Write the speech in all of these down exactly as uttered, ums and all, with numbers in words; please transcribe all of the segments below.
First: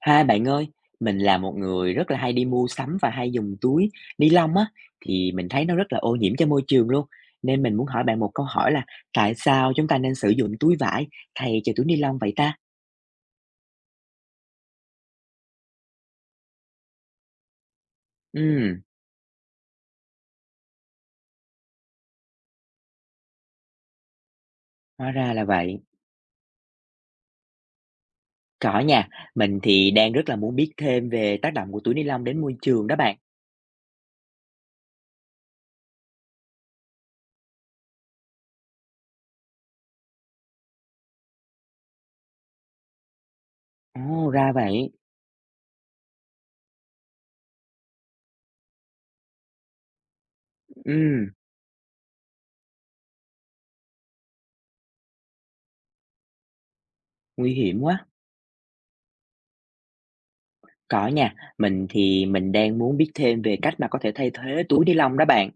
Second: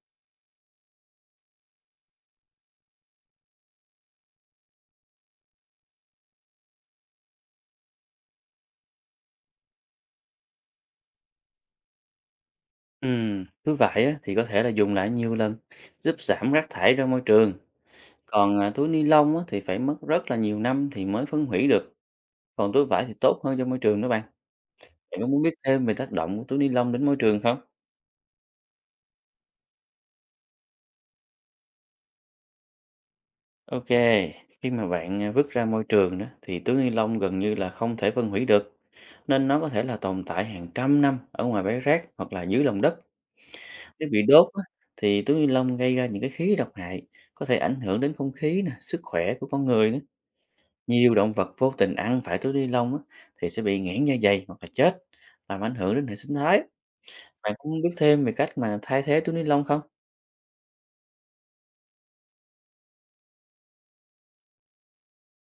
Hai bạn ơi, mình là một người rất là hay đi mua sắm và hay dùng túi ni lông á, thì mình thấy nó rất là ô nhiễm cho môi trường luôn. Nên mình muốn hỏi bạn một câu hỏi là tại sao chúng ta nên sử dụng túi vải thay cho túi ni lông vậy ta? Ừm, túi vải á, thì có thể là dùng lại nhiều lần, giúp giảm rác thải ra môi trường. Còn à, Ừ, túi ni lông á, thì phải mất rất là nhiều năm thì mới phân hủy được. Còn túi vải thì tốt hơn cho môi trường đó bạn. hóa Bạn có ra muốn là biết vậy. thêm về tác động của túi ni lông đến môi trường không? Có nha, mình thì đang rất là muốn biết thêm về tác động của túi ni lông đến môi trường đó bạn. Ok, khi mà bạn à, vứt ra môi trường đó, thì túi ni lông gần như là không thể phân hủy được. Nên nó có thể là tồn tại hàng trăm năm ở ngoài bãi rác hoặc là dưới lòng đất. Nếu bị Ồ, đốt ra á, vậy. thì túi ni lông gây ra những cái khí độc hại, có thể ảnh hưởng đến không khí nè, sức khỏe của con người nữa. Nhiều Ừ, động vật vô tình ăn phải túi ni lông á, thì sẽ bị nghẽn dạ dày hoặc là chết, làm ảnh hưởng đến hệ sinh thái. nguy Bạn cũng hiểm biết quá. thêm về cách mà thay thế túi ni lông không? Có nha, mình thì mình đang muốn biết thêm về cách mà có thể thay thế túi ni lông đó bạn.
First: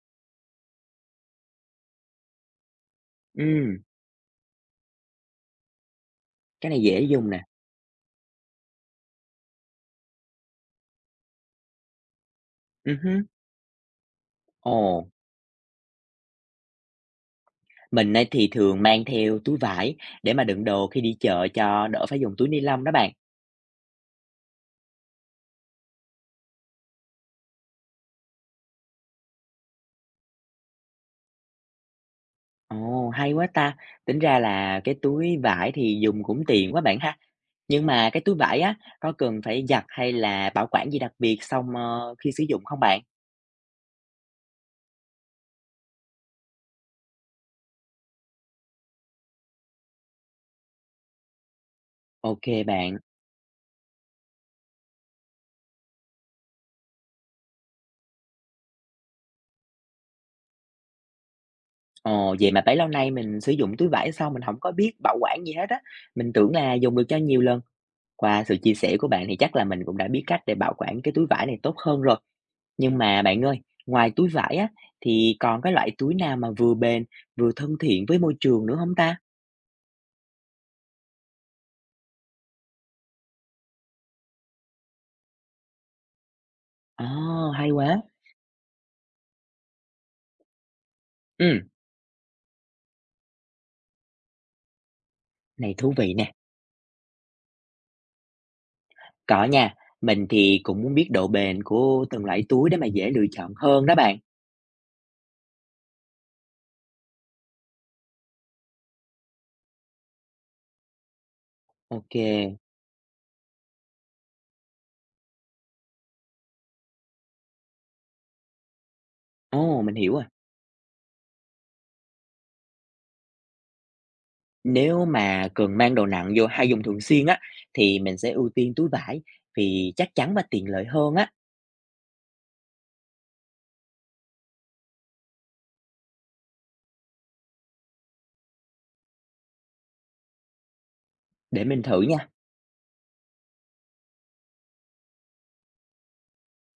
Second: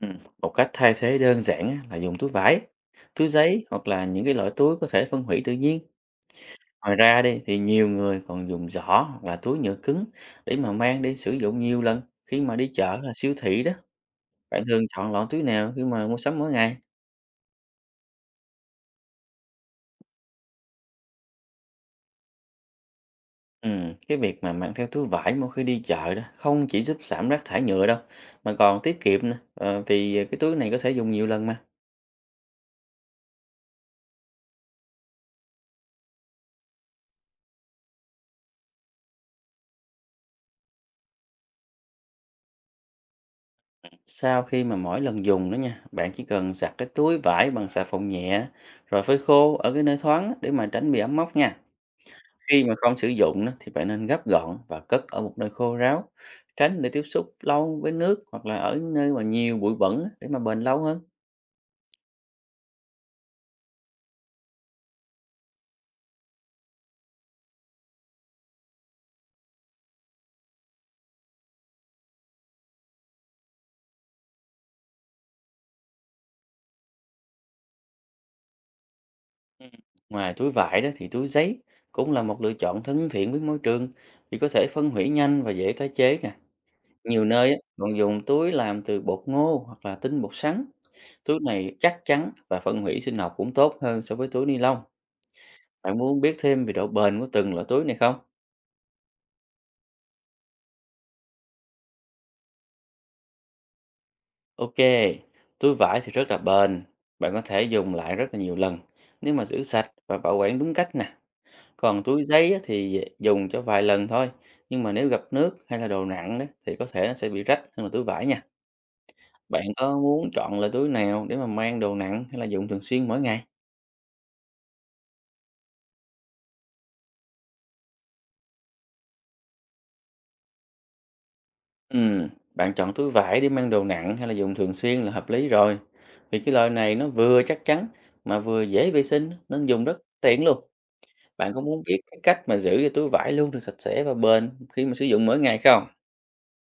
Ừ. Một cách thay thế đơn giản á, là dùng túi vải, túi giấy Ừ, hoặc là những cái loại túi có thể phân hủy tự nhiên. cái này Ngoài dễ ra dùng đi nè. thì nhiều người còn dùng giỏ hoặc là túi nhựa cứng để mà mang đi sử dụng nhiều lần khi mà đi chợ Ừ hay là hứ. siêu thị đó. Bạn thường Ồ, chọn loại túi nào khi mà mua sắm mỗi ngày? mình ấy thì thường mang theo túi vải để mà đựng đồ khi đi chợ cho đỡ phải dùng túi ni lông đó bạn. Ừ, cái việc mà mang theo túi vải mỗi khi đi chợ đó không chỉ giúp giảm rác thải nhựa đâu mà còn tiết kiệm nữa ờ, vì cái túi này có thể dùng nhiều lần mà. Ồ, hay quá ta. Tính ra là cái túi vải thì dùng cũng tiện quá bạn ha. Nhưng mà cái túi vải á, có cần phải giặt hay là bảo quản gì đặc biệt xong ờ, khi sử dụng không bạn? Sau khi mà mỗi lần dùng đó nha, bạn chỉ cần giặt cái túi vải bằng xà phòng nhẹ, rồi phơi khô ở cái nơi thoáng để mà tránh bị ẩm mốc nha. Ok Khi mà không bạn. sử dụng đó, thì bạn nên gấp gọn và cất ở một nơi khô ráo, tránh để tiếp xúc lâu với nước hoặc là ở nơi mà nhiều bụi bẩn á, để mà bền lâu hơn. Ồ, vậy mà bấy lâu nay mình sử dụng túi vải xong mình không có biết bảo quản gì hết á. Mình tưởng là dùng được cho nhiều lần. Qua sự chia sẻ của bạn thì chắc là mình cũng đã biết cách để bảo quản cái túi vải này tốt hơn rồi. Nhưng mà bạn ơi, ngoài túi vải á, thì còn cái loại túi nào mà vừa bền, vừa thân thiện với môi trường nữa không ta? Ừ. Ngoài túi vải đó thì túi giấy cũng là một lựa chọn thân thiện với môi trường, vì có thể phân hủy nhanh và dễ tái chế nè. Nhiều nơi Ồ, á, hay quá! còn dùng túi làm từ bột ngô hoặc là tinh bột sắn. Túi Ừm, này chắc chắn và phân hủy sinh học cũng tốt hơn so với túi ni lông. này thú Bạn vị muốn nè. biết thêm về độ bền của từng loại túi này không? Có nha. Mình thì cũng muốn biết độ bền của từng loại túi để mà dễ lựa chọn hơn đó bạn. Ok, túi vải thì rất là bền. Bạn có thể dùng lại rất là nhiều lần nếu mà giữ sạch và bảo quản đúng cách nè. Còn Ok, túi giấy kê, á thì dùng cho vài lần thôi, nhưng mà nếu gặp nước hay là đồ nặng đấy thì có thể nó sẽ bị rách hơn là túi vải nha. Bạn ồ, mình có hiểu rồi. muốn chọn loại túi nào để mà mang đồ nặng hay là dùng thường xuyên mỗi ngày? Nếu mà cần mang đồ nặng vô hay dùng thường xuyên á, thì mình sẽ ưu tiên túi vải vì chắc chắn và tiện lợi hơn á. Ừm, Bạn chọn túi vải để mang đồ nặng hay là dùng thường xuyên là hợp lý rồi. Vì cái loại này nó vừa chắc chắn mà vừa dễ vệ sinh nên dùng rất tiện luôn. Bạn có Để muốn mình biết thử cái nha. cách mà giữ cho túi vải luôn được sạch sẽ và bền khi mà sử dụng mỗi ngày không?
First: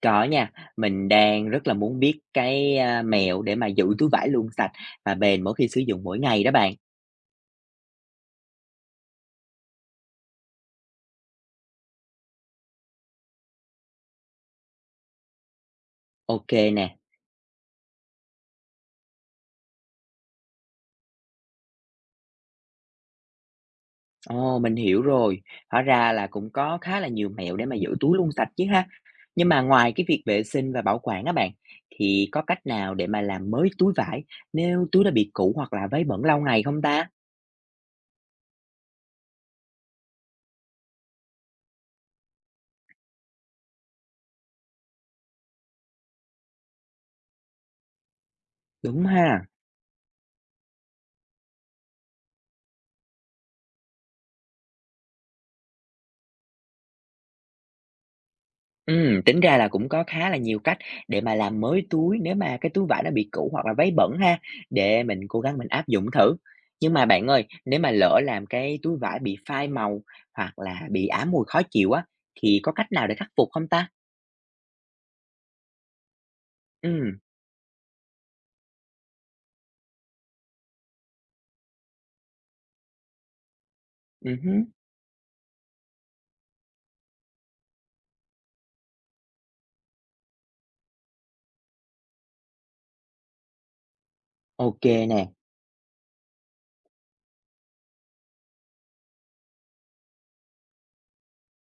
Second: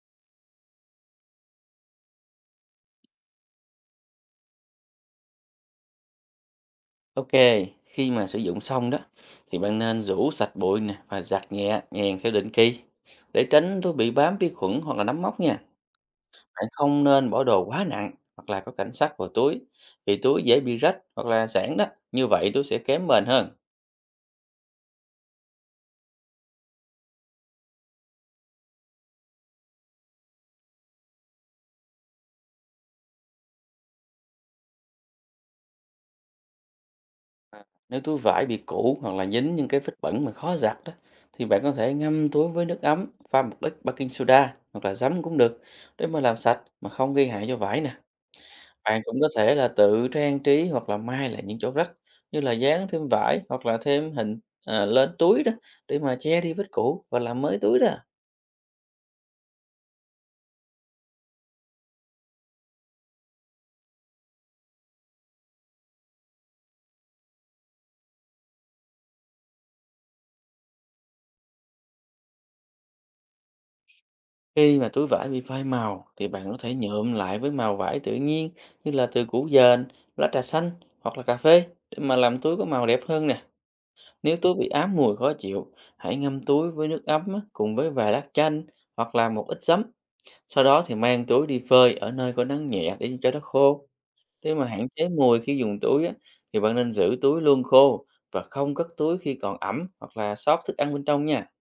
Có nha, mình đang rất là muốn biết cái, a, mẹo để mà giữ túi vải luôn sạch và bền mỗi khi sử dụng mỗi ngày đó bạn. Ok, khi mà sử dụng xong đó thì bạn nên rũ sạch bụi nè, và giặt nhẹ nhàng theo định kỳ để tránh túi bị bám vi khuẩn hoặc là nấm mốc nha. Ok Bạn nè, không nên bỏ đồ quá nặng hoặc là có cảnh sát vào túi, vì túi dễ bị rách hoặc là giãn đó. Như vậy túi sẽ kém bền hơn. ồ, mình hiểu rồi, hóa ra là cũng có khá là nhiều mẹo để mà giữ túi luôn sạch chứ ha. Nhưng mà ngoài cái việc vệ sinh và bảo quản á bạn, thì có cách nào để mà làm mới túi vải nếu túi đã bị cũ hoặc là vấy bẩn lâu ngày không ta? À, nếu túi vải bị cũ hoặc là dính những cái vết bẩn mà khó giặt đó, thì bạn có thể ngâm túi với nước ấm, pha một ít baking soda hoặc là giấm cũng được, để mà làm sạch mà không gây hại cho vải nè. Bạn Đúng cũng có ha. thể là tự trang trí hoặc là may lại những chỗ rách, như là dán thêm vải hoặc là thêm hình à, lên túi đó, để mà che đi vết cũ và làm mới túi đó. Ừm, tính ra là cũng có khá là nhiều cách để mà làm mới túi nếu mà cái túi vải nó bị cũ hoặc là váy bẩn ha, để mình cố gắng mình áp dụng thử. Nhưng mà bạn ơi, nếu mà lỡ làm cái túi vải bị phai màu hoặc là bị ám mùi khó chịu á, thì có cách nào để khắc phục không ta? Khi mà túi vải bị phai màu thì bạn có thể nhuộm Ừm, lại với màu vải tự nhiên, như là từ củ dền, lá trà xanh hoặc là cà phê, để mà làm túi có màu đẹp hơn nè. Nếu ừm túi hứm, bị ám mùi khó chịu, hãy ngâm túi với nước ấm á, cùng với vài lát chanh hoặc là một ít giấm. Sau đó thì mang túi đi phơi ở nơi có nắng nhẹ để cho nó khô. Để mà ok hạn chế nè. mùi khi dùng túi á, thì bạn nên giữ túi luôn khô và không cất túi khi còn ẩm hoặc là sót thức ăn bên trong nha.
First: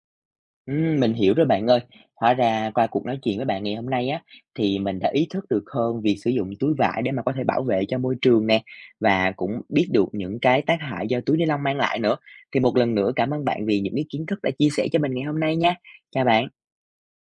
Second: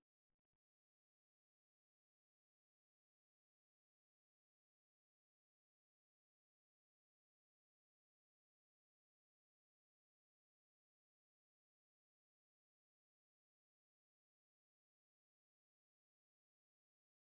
Ừm, mình hiểu rồi bạn ơi. Hóa ra qua cuộc nói chuyện với bạn ngày hôm nay á, thì mình đã ý thức được hơn việc sử dụng túi vải để mà có thể bảo vệ cho môi trường nè, và cũng biết được những cái tác hại do túi ni lông mang lại nữa. Thì một lần nữa cảm ơn bạn vì những cái kiến thức đã chia sẻ cho mình ngày hôm nay nha. Chào bạn.